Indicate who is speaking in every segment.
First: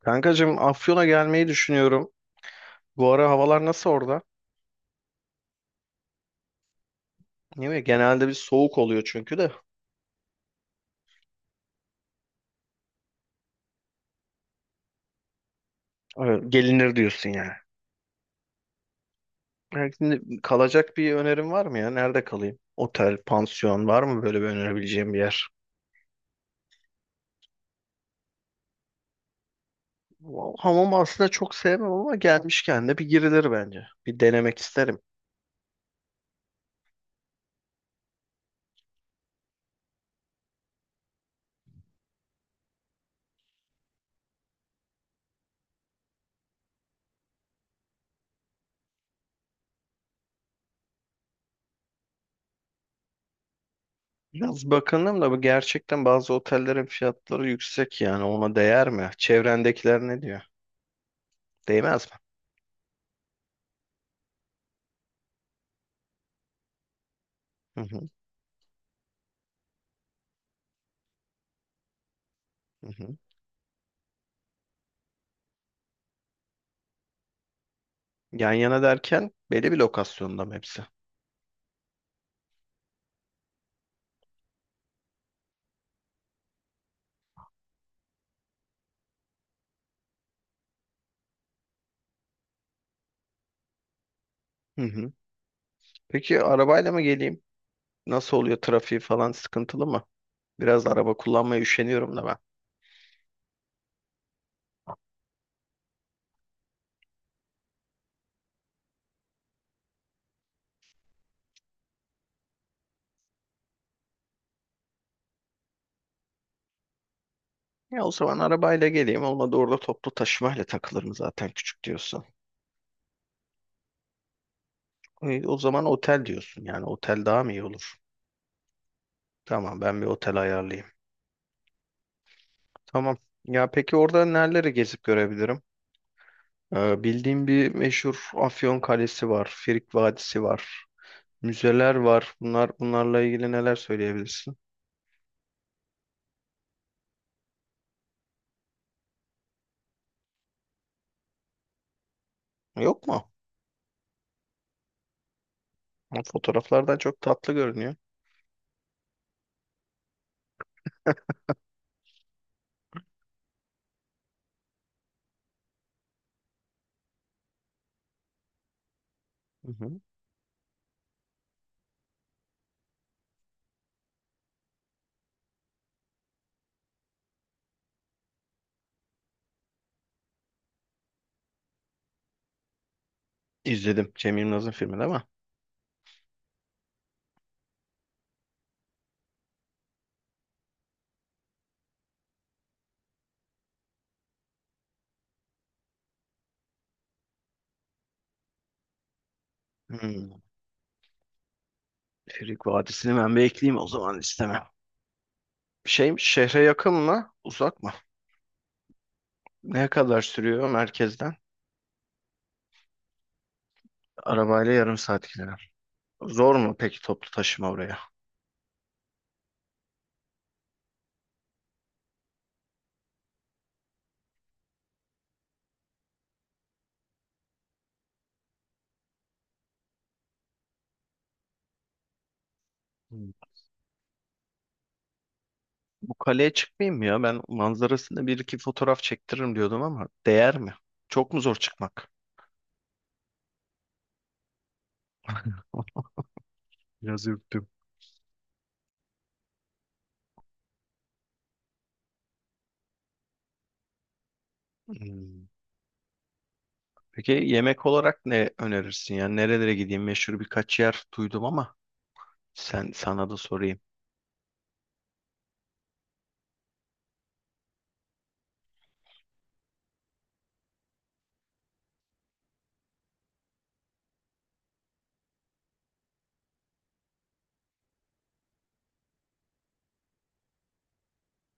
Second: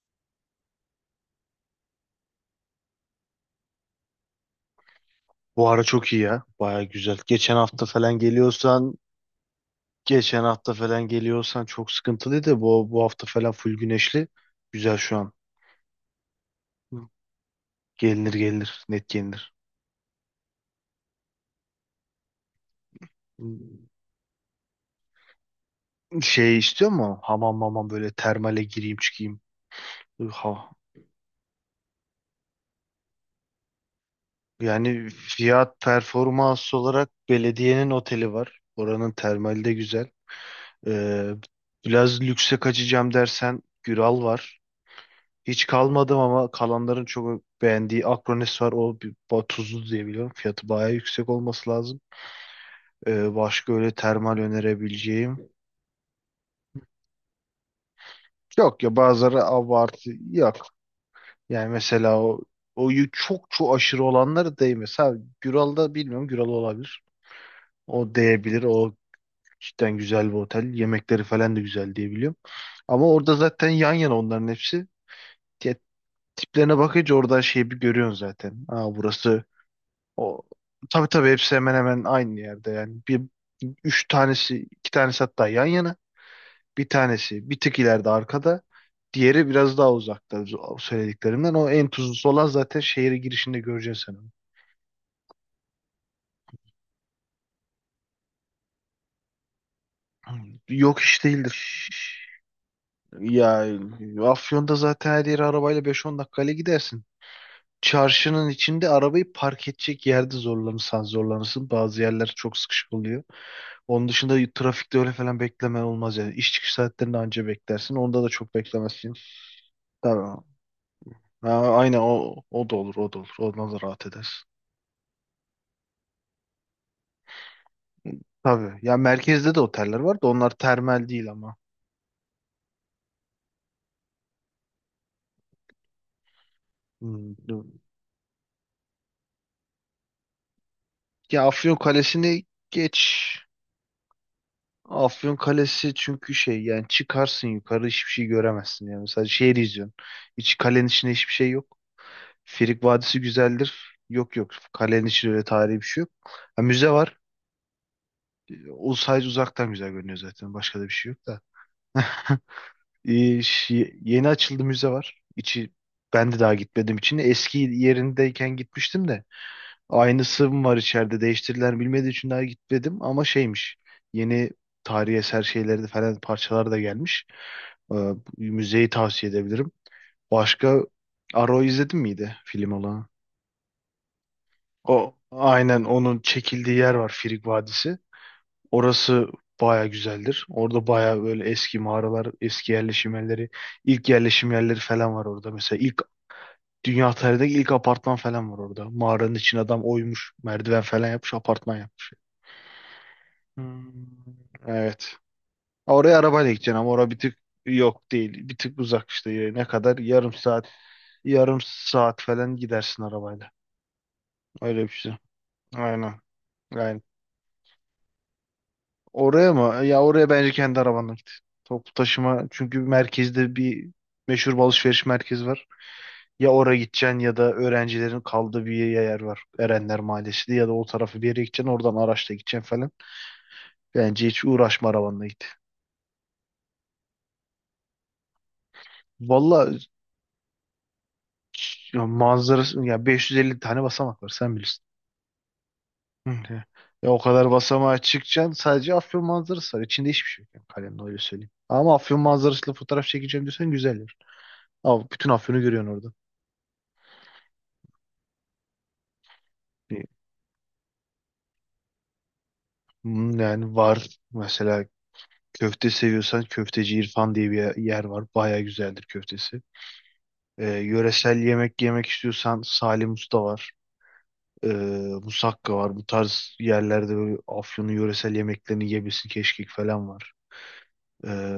Speaker 1: Kankacığım Afyon'a gelmeyi düşünüyorum. Bu ara havalar nasıl orada?
Speaker 2: Bu ara çok iyi ya. Baya güzel. Geçen
Speaker 1: Değil mi?
Speaker 2: hafta falan
Speaker 1: Genelde bir soğuk
Speaker 2: geliyorsan,
Speaker 1: oluyor çünkü de.
Speaker 2: geçen hafta falan geliyorsan çok sıkıntılıydı. Bu hafta falan full güneşli. Güzel şu an.
Speaker 1: Evet, gelinir diyorsun yani.
Speaker 2: Gelinir gelinir. Net gelinir.
Speaker 1: Yani şimdi kalacak bir önerin var mı ya? Nerede kalayım? Otel, pansiyon var mı böyle bir önerebileceğim bir yer?
Speaker 2: Şey istiyor mu? Hamam mamam böyle termale gireyim çıkayım. Ha.
Speaker 1: Hamam aslında çok sevmem ama gelmişken de bir girilir bence. Bir denemek isterim.
Speaker 2: Yani fiyat performans olarak belediyenin oteli var. Oranın termali de güzel. Ee, Biraz lükse kaçacağım dersen Güral var. Hiç kalmadım ama kalanların çok beğendiği Akronis var. O bir, tuzlu diye biliyorum. Fiyatı bayağı yüksek olması lazım. Başka öyle termal
Speaker 1: Biraz bakındım da bu
Speaker 2: önerebileceğim.
Speaker 1: gerçekten bazı otellerin fiyatları yüksek, yani ona
Speaker 2: Yok
Speaker 1: değer
Speaker 2: ya
Speaker 1: mi?
Speaker 2: bazıları
Speaker 1: Çevrendekiler
Speaker 2: abartı
Speaker 1: ne diyor?
Speaker 2: yok. Yani
Speaker 1: Değmez mi?
Speaker 2: mesela çok çok aşırı olanları değmez. Ha, Güral'da bilmiyorum, Güral olabilir.
Speaker 1: Hı hı,
Speaker 2: O değebilir. O cidden güzel bir otel. Yemekleri falan da güzel diye biliyorum.
Speaker 1: hı
Speaker 2: Ama
Speaker 1: hı.
Speaker 2: orada zaten yan yana onların hepsi. Ya, tiplerine bakınca oradan şeyi bir görüyorsun
Speaker 1: Yan
Speaker 2: zaten.
Speaker 1: yana
Speaker 2: Aa,
Speaker 1: derken
Speaker 2: burası.
Speaker 1: belli bir
Speaker 2: O,
Speaker 1: lokasyonda mı hepsi?
Speaker 2: tabii tabii hepsi hemen hemen aynı yerde yani. Bir üç tanesi, iki tanesi hatta yan yana. Bir tanesi bir tık ileride arkada. Diğeri biraz daha uzakta o söylediklerimden. O en tuzlusu olan zaten şehre girişinde göreceksin sen onu.
Speaker 1: Hı hı. Peki arabayla mı geleyim? Nasıl oluyor, trafiği falan sıkıntılı mı? Biraz
Speaker 2: Yok
Speaker 1: araba
Speaker 2: iş
Speaker 1: kullanmaya
Speaker 2: değildir.
Speaker 1: üşeniyorum da ben.
Speaker 2: Ya, Afyon'da zaten her yere arabayla beş on dakikayla gidersin. Çarşının içinde arabayı park edecek yerde zorlanırsan zorlanırsın. Bazı yerler çok sıkışık oluyor. Onun dışında trafikte öyle falan beklemen olmaz yani. İş çıkış saatlerinde anca beklersin.
Speaker 1: Ya o
Speaker 2: Onda da
Speaker 1: zaman
Speaker 2: çok
Speaker 1: arabayla
Speaker 2: beklemezsin.
Speaker 1: geleyim. Olmadı orada toplu
Speaker 2: Tabii.
Speaker 1: taşımayla takılırım zaten,
Speaker 2: Ha,
Speaker 1: küçük
Speaker 2: aynen,
Speaker 1: diyorsun.
Speaker 2: o, o da olur, o da olur. Ondan da rahat edersin.
Speaker 1: O zaman otel diyorsun. Yani otel daha mı iyi olur?
Speaker 2: Tabii. Ya merkezde de
Speaker 1: Tamam, ben
Speaker 2: oteller
Speaker 1: bir
Speaker 2: var da
Speaker 1: otel
Speaker 2: onlar
Speaker 1: ayarlayayım.
Speaker 2: termal değil ama.
Speaker 1: Tamam. Ya peki orada nereleri gezip görebilirim?
Speaker 2: Hmm,
Speaker 1: Bildiğim
Speaker 2: dur.
Speaker 1: bir meşhur Afyon Kalesi var. Frig Vadisi var.
Speaker 2: Ya Afyon
Speaker 1: Müzeler var.
Speaker 2: Kalesi'ni geç.
Speaker 1: Bunlarla ilgili neler söyleyebilirsin?
Speaker 2: Afyon Kalesi çünkü şey yani, çıkarsın yukarı hiçbir şey göremezsin yani. Mesela şehri izliyorsun. Hiç kalenin içinde hiçbir şey yok. Frig
Speaker 1: Yok
Speaker 2: Vadisi
Speaker 1: mu?
Speaker 2: güzeldir. Yok yok. Kalenin içinde öyle tarihi bir şey yok. Ha, müze
Speaker 1: Fotoğraflardan
Speaker 2: var.
Speaker 1: çok tatlı görünüyor.
Speaker 2: O sadece uzaktan güzel görünüyor zaten. Başka da bir şey yok da. Ee, Yeni açıldı müze var. İçi ben de daha gitmedim için. Eski yerindeyken gitmiştim de.
Speaker 1: Hı hı.
Speaker 2: Aynısı mı var içeride değiştirilen bilmediği için daha gitmedim ama şeymiş. Yeni tarihi eser şeyleri de falan parçalar da gelmiş. Bu müzeyi tavsiye edebilirim. Başka Arrow izledin miydi, film olan?
Speaker 1: İzledim Cem Yılmaz'ın filmini
Speaker 2: O
Speaker 1: ama
Speaker 2: aynen onun çekildiği yer var, Frig Vadisi. Orası baya güzeldir. Orada baya böyle eski mağaralar, eski yerleşim yerleri, ilk yerleşim yerleri falan var orada. Mesela ilk dünya tarihindeki ilk apartman falan var orada. Mağaranın için adam oymuş,
Speaker 1: hmm,
Speaker 2: merdiven falan yapmış, apartman yapmış.
Speaker 1: Frig Vadisi'ni ben bekleyeyim o
Speaker 2: Hmm,
Speaker 1: zaman, istemem.
Speaker 2: evet.
Speaker 1: Şey
Speaker 2: Oraya
Speaker 1: mi,
Speaker 2: arabayla
Speaker 1: şehre
Speaker 2: gideceksin ama
Speaker 1: yakın
Speaker 2: oraya bir
Speaker 1: mı
Speaker 2: tık
Speaker 1: uzak mı?
Speaker 2: yok değil. Bir tık uzak işte. Ne
Speaker 1: Ne
Speaker 2: kadar?
Speaker 1: kadar
Speaker 2: Yarım saat,
Speaker 1: sürüyor merkezden?
Speaker 2: yarım saat falan gidersin arabayla.
Speaker 1: Arabayla
Speaker 2: Öyle bir
Speaker 1: yarım
Speaker 2: şey.
Speaker 1: saat gider.
Speaker 2: Aynen.
Speaker 1: Zor mu
Speaker 2: Aynen.
Speaker 1: peki toplu taşıma oraya?
Speaker 2: Oraya mı? Ya oraya bence kendi arabanla git. Toplu taşıma çünkü merkezde bir meşhur bir alışveriş merkezi var. Ya oraya gideceksin ya da öğrencilerin kaldığı bir yer var. Erenler Mahallesi diye, ya da o tarafı bir yere gideceksin, oradan araçla gideceksin falan.
Speaker 1: Hmm.
Speaker 2: Bence hiç uğraşma, arabanla git.
Speaker 1: Bu kaleye çıkmayayım mı ya? Ben manzarasında bir iki fotoğraf çektiririm
Speaker 2: Valla
Speaker 1: diyordum ama değer mi? Çok mu zor
Speaker 2: ya
Speaker 1: çıkmak?
Speaker 2: manzarası ya 550 tane basamak var, sen bilirsin. Hı hı. Ya o
Speaker 1: Biraz yok.
Speaker 2: kadar basamağa çıkacaksın, sadece Afyon manzarası var. İçinde hiçbir şey yok yani, kalemle öyle söyleyeyim. Ama Afyon manzarasıyla fotoğraf çekeceğim diyorsan güzel yer. Ama bütün
Speaker 1: Hmm.
Speaker 2: Afyon'u görüyorsun orada.
Speaker 1: Peki yemek olarak ne önerirsin? Yani nerelere gideyim? Meşhur birkaç yer duydum ama sen, sana da
Speaker 2: Hmm, yani
Speaker 1: sorayım.
Speaker 2: var mesela, seviyorsan köfteci İrfan diye bir yer var. Baya güzeldir köftesi. Yöresel yemek yemek istiyorsan Salim Usta var. Ee, Musakka var. Bu tarz yerlerde böyle Afyon'un yöresel yemeklerini yiyebilirsin. Keşkek falan var. Ee,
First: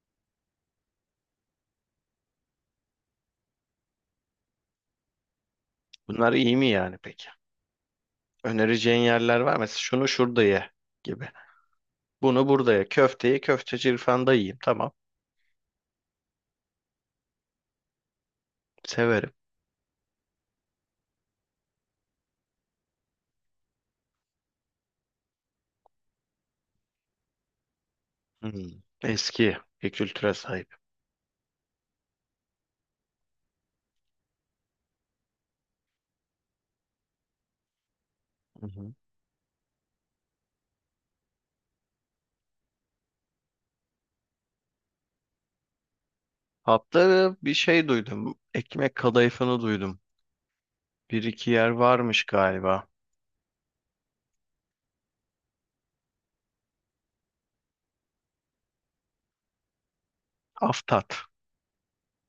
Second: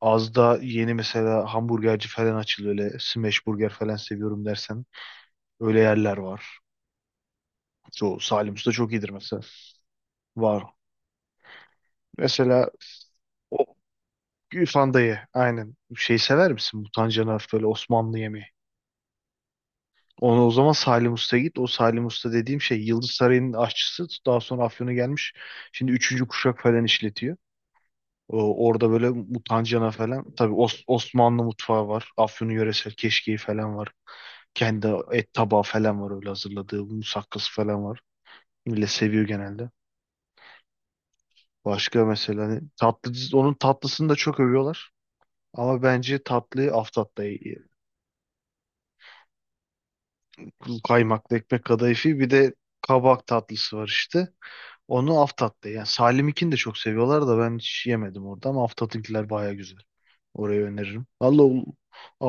Speaker 2: Az da yeni mesela hamburgerci falan açıldı. Öyle smash burger falan seviyorum dersen öyle yerler
Speaker 1: Bunlar iyi
Speaker 2: var.
Speaker 1: mi yani peki?
Speaker 2: Çoğu Salim Usta çok
Speaker 1: Önereceğin
Speaker 2: iyidir
Speaker 1: yerler
Speaker 2: mesela.
Speaker 1: var mı? Mesela şunu şurada
Speaker 2: Var.
Speaker 1: ye gibi. Bunu
Speaker 2: Mesela
Speaker 1: burada ye. Köfteyi köfteci İrfan'da yiyeyim. Tamam.
Speaker 2: Fandayı aynen. Şey sever misin? Mutancanaf böyle Osmanlı yemeği.
Speaker 1: Severim.
Speaker 2: Onu o zaman Salim Usta'ya git. O Salim Usta dediğim şey Yıldız Sarayı'nın aşçısı. Daha sonra Afyon'a gelmiş. Şimdi üçüncü kuşak falan işletiyor. O,
Speaker 1: Hmm.
Speaker 2: orada böyle
Speaker 1: Eski bir
Speaker 2: mutancana
Speaker 1: kültüre
Speaker 2: falan. Tabii
Speaker 1: sahip.
Speaker 2: Osmanlı mutfağı var. Afyon'un yöresel keşkeği falan var. Kendi et tabağı falan var öyle hazırladığı. Musakkası falan var.
Speaker 1: Hı
Speaker 2: Millet
Speaker 1: hı.
Speaker 2: seviyor genelde. Başka mesela hani tatlı, onun tatlısını da çok övüyorlar. Ama bence tatlıyı Aftat'ta.
Speaker 1: Hatta bir şey duydum. Ekmek kadayıfını duydum. Bir
Speaker 2: Kaymaklı
Speaker 1: iki
Speaker 2: ekmek
Speaker 1: yer
Speaker 2: kadayıfı
Speaker 1: varmış
Speaker 2: bir de
Speaker 1: galiba.
Speaker 2: kabak tatlısı var işte. Onu Aftat'ta yani, Salim'inkini de çok seviyorlar da ben hiç yemedim orada, ama Aftat'ınkiler baya güzel. Orayı öneririm.
Speaker 1: Aftat.
Speaker 2: Valla o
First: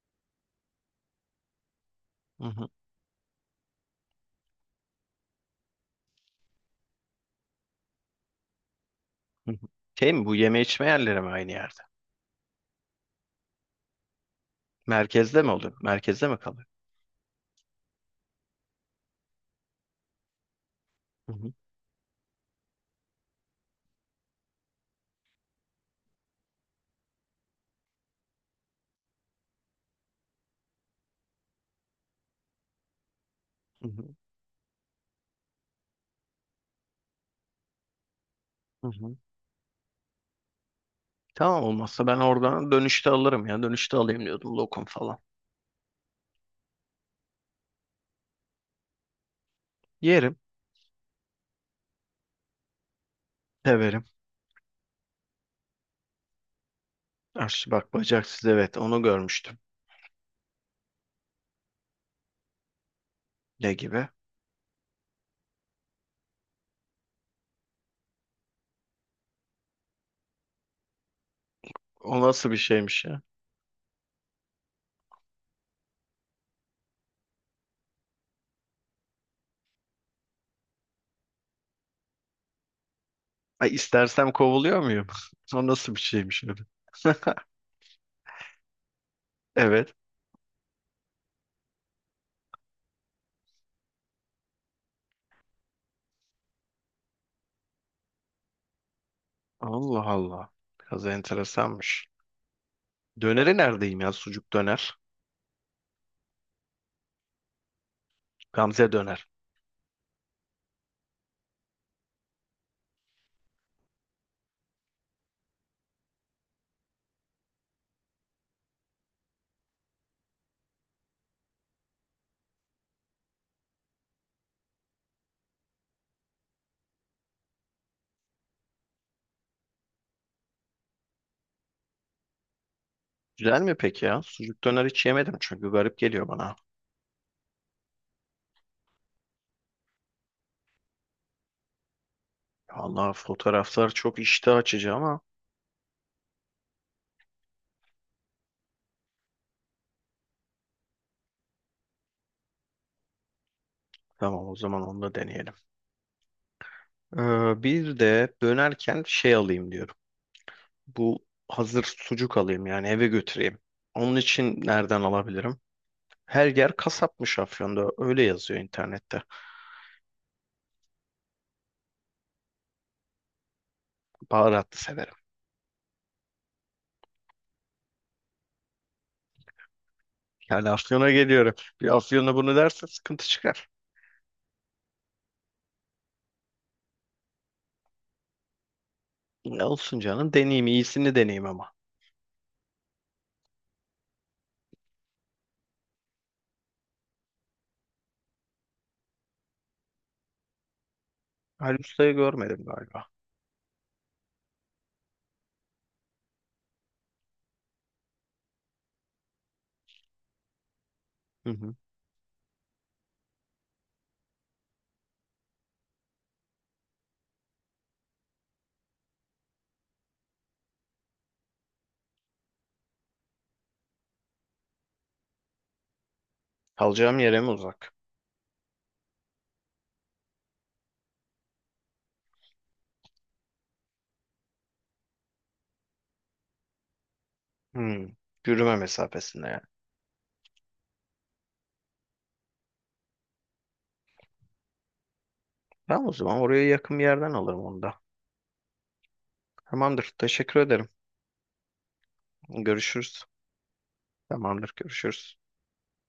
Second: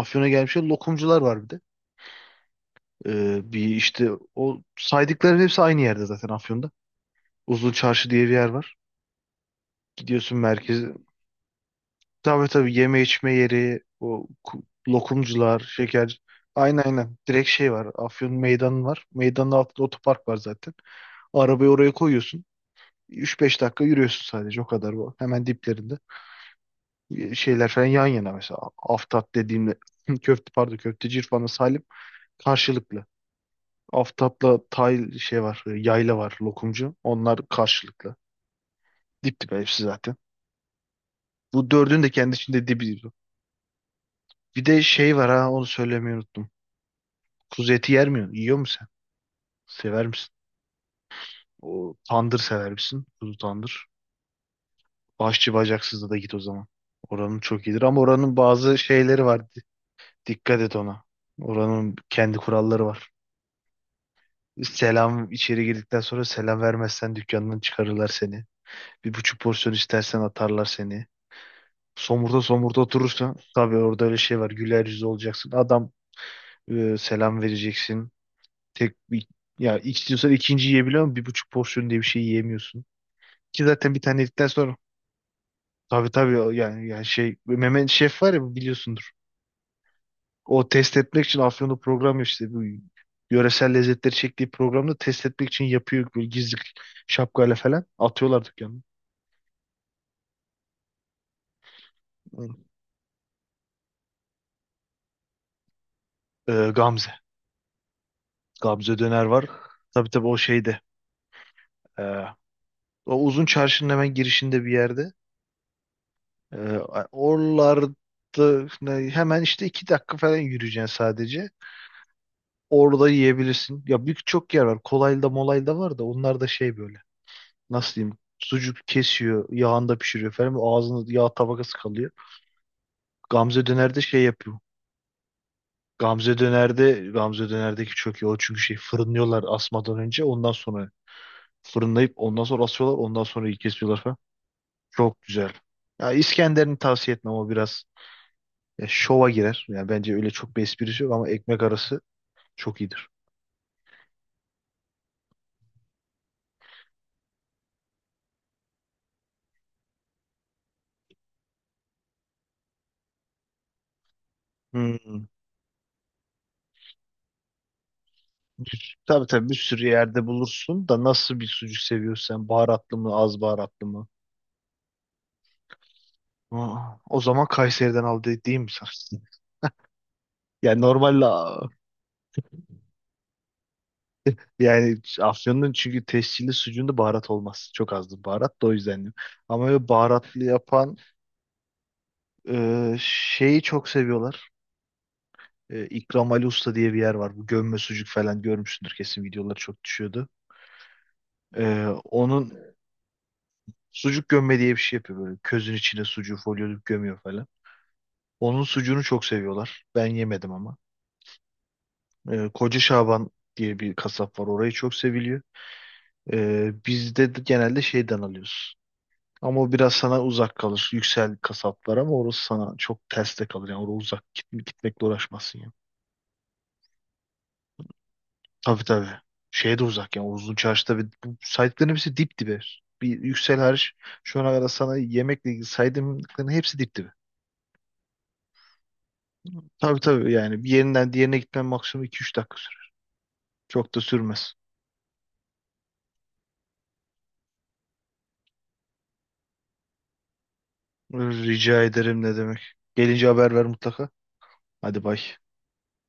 Speaker 2: Afyon'a gelmiş lokumcular var bir de.
Speaker 1: Hı hı.
Speaker 2: Bir işte o saydıkların hepsi aynı yerde zaten Afyon'da. Uzun Çarşı diye bir yer var.
Speaker 1: Hı hı. Şey mi, bu
Speaker 2: Gidiyorsun
Speaker 1: yeme içme
Speaker 2: merkeze.
Speaker 1: yerleri mi aynı yerde?
Speaker 2: Tabii tabii, yeme içme yeri, o
Speaker 1: Merkezde mi
Speaker 2: lokumcular,
Speaker 1: oluyor?
Speaker 2: şeker.
Speaker 1: Merkezde mi kalıyor?
Speaker 2: Aynen aynen. Direkt şey var. Afyon meydanı var. Meydanın altında otopark var zaten.
Speaker 1: Hı hı,
Speaker 2: Arabayı oraya koyuyorsun. Üç beş dakika yürüyorsun sadece, o kadar bu. Hemen diplerinde. E, şeyler falan yan yana mesela. Aftap dediğimde köfte pardon, köfteci İrfan'la Salim karşılıklı.
Speaker 1: hı hı,
Speaker 2: Aftap'la tay şey var, e, yayla var lokumcu. Onlar karşılıklı.
Speaker 1: hı hı.
Speaker 2: Dip dibe hepsi zaten.
Speaker 1: Tamam,
Speaker 2: Bu dördünün
Speaker 1: olmazsa
Speaker 2: de
Speaker 1: ben
Speaker 2: kendi içinde
Speaker 1: oradan
Speaker 2: dibi.
Speaker 1: dönüşte alırım ya. Dönüşte alayım diyordum
Speaker 2: Bir de
Speaker 1: lokum
Speaker 2: şey
Speaker 1: falan.
Speaker 2: var, ha, onu söylemeyi unuttum. Kuzu eti yer mi? Yiyor musun sen? Sever misin?
Speaker 1: Yerim,
Speaker 2: O tandır sever misin? Kuzu tandır.
Speaker 1: severim.
Speaker 2: Başçı bacaksızda da git o zaman. Oranın çok
Speaker 1: Aşçı
Speaker 2: iyidir
Speaker 1: bak
Speaker 2: ama oranın
Speaker 1: bacaksız, evet
Speaker 2: bazı
Speaker 1: onu
Speaker 2: şeyleri var.
Speaker 1: görmüştüm.
Speaker 2: Dikkat et ona. Oranın kendi kuralları var.
Speaker 1: Ne gibi?
Speaker 2: Selam, içeri girdikten sonra selam vermezsen dükkandan çıkarırlar seni. Bir buçuk porsiyon istersen atarlar seni.
Speaker 1: O
Speaker 2: Somurda
Speaker 1: nasıl bir
Speaker 2: somurda
Speaker 1: şeymiş ya?
Speaker 2: oturursan tabii orada öyle şey var. Güler yüzlü olacaksın. Adam, selam vereceksin. Tek bir- Ya istiyorsan ikinci yiyebiliyor ama bir buçuk porsiyon diye bir şey yiyemiyorsun. Ki
Speaker 1: Ay,
Speaker 2: zaten bir tane
Speaker 1: istersem
Speaker 2: yedikten sonra,
Speaker 1: kovuluyor muyum? O nasıl bir
Speaker 2: tabii
Speaker 1: şeymiş
Speaker 2: tabii
Speaker 1: öyle?
Speaker 2: yani, yani şey, Mehmet Şef var ya, biliyorsundur.
Speaker 1: Evet.
Speaker 2: O test etmek için Afyon'da program işte bu yöresel lezzetleri çektiği programda test etmek için yapıyor, böyle gizli şapkayla falan atıyorlar dükkanı.
Speaker 1: Allah Allah. Biraz enteresanmış. Döneri neredeyim ya? Sucuk döner.
Speaker 2: Gamze.
Speaker 1: Gamze
Speaker 2: Gamze döner
Speaker 1: döner.
Speaker 2: var. Tabii tabii o şeyde. ee, O uzun çarşının hemen girişinde bir yerde. Ee, Oralarda hemen işte iki dakika falan yürüyeceksin sadece. Orada yiyebilirsin. Ya büyük çok yer var. Kolaylı molaylı da var da onlar da şey böyle. Nasıl diyeyim? Sucuk kesiyor, yağında pişiriyor falan. Ağzında yağ tabakası kalıyor.
Speaker 1: Güzel
Speaker 2: Gamze
Speaker 1: mi
Speaker 2: Döner'de
Speaker 1: peki ya?
Speaker 2: şey yapıyor.
Speaker 1: Sucuk döner hiç yemedim çünkü garip geliyor bana.
Speaker 2: Gamze Döner'deki çok iyi. O çünkü şey, fırınlıyorlar asmadan önce, ondan sonra fırınlayıp ondan sonra asıyorlar,
Speaker 1: Allah,
Speaker 2: ondan sonra iyi
Speaker 1: fotoğraflar
Speaker 2: kesiyorlar falan.
Speaker 1: çok iştah açıcı ama
Speaker 2: Çok güzel. Ya İskender'ini tavsiye etmem, o biraz, ya şova girer. Yani bence öyle çok bir esprisi yok ama ekmek arası çok iyidir.
Speaker 1: tamam, o zaman onu da deneyelim. Bir de dönerken şey alayım diyorum. Bu hazır sucuk alayım yani, eve götüreyim. Onun için nereden
Speaker 2: Hmm.
Speaker 1: alabilirim? Her yer kasapmış Afyon'da. Öyle yazıyor internette.
Speaker 2: Tabii tabii bir sürü yerde bulursun da nasıl bir sucuk seviyorsun sen? Baharatlı mı, az baharatlı mı?
Speaker 1: Baharatlı severim.
Speaker 2: Aa, o zaman Kayseri'den aldı değil mi sen?
Speaker 1: Yani
Speaker 2: Yani
Speaker 1: Afyon'a
Speaker 2: normalde
Speaker 1: geliyorum. Bir Afyon'a bunu derse sıkıntı çıkar.
Speaker 2: yani Afyon'un çünkü tescilli sucuğunda baharat olmaz. Çok azdır baharat da, o yüzden diyorum.
Speaker 1: Ne
Speaker 2: Ama böyle
Speaker 1: olsun canım,
Speaker 2: baharatlı
Speaker 1: deneyeyim.
Speaker 2: yapan
Speaker 1: İyisini deneyeyim ama.
Speaker 2: şeyi çok seviyorlar. E, İkram Ali Usta diye bir yer var. Bu gömme sucuk falan görmüşsündür kesin, videoları çok düşüyordu.
Speaker 1: Ali
Speaker 2: E,
Speaker 1: Usta'yı
Speaker 2: onun
Speaker 1: görmedim galiba.
Speaker 2: sucuk gömme diye bir şey yapıyor böyle. Közün içine sucuğu folyolup gömüyor falan. Onun sucuğunu çok seviyorlar. Ben yemedim ama.
Speaker 1: Hı hı.
Speaker 2: E, Koca Şaban diye bir kasap var. Orayı çok seviliyor. Biz de genelde şeyden alıyoruz. Ama o biraz sana uzak kalır. Yüksel kasaplar ama orası sana çok ters de kalır. Yani oraya uzak gitmekle uğraşmazsın yani.
Speaker 1: Kalacağım yere mi uzak?
Speaker 2: Tabii tabii. Şeye de uzak yani. O Uzun çarşıda bir, bu saydıkların hepsi dip dibe. Bir yüksel hariç şu ana kadar sana yemekle ilgili saydığımların hepsi dip dibe.
Speaker 1: Hmm. Yürüme mesafesinde yani.
Speaker 2: Tabii tabii yani, bir yerinden diğerine gitmen maksimum iki üç dakika sürer. Çok da sürmez.
Speaker 1: Tamam, o zaman oraya yakın bir yerden alırım onu da. Tamamdır. Teşekkür ederim.
Speaker 2: Rica ederim, ne demek.
Speaker 1: Görüşürüz.
Speaker 2: Gelince haber ver mutlaka.
Speaker 1: Tamamdır.
Speaker 2: Hadi bay.
Speaker 1: Görüşürüz.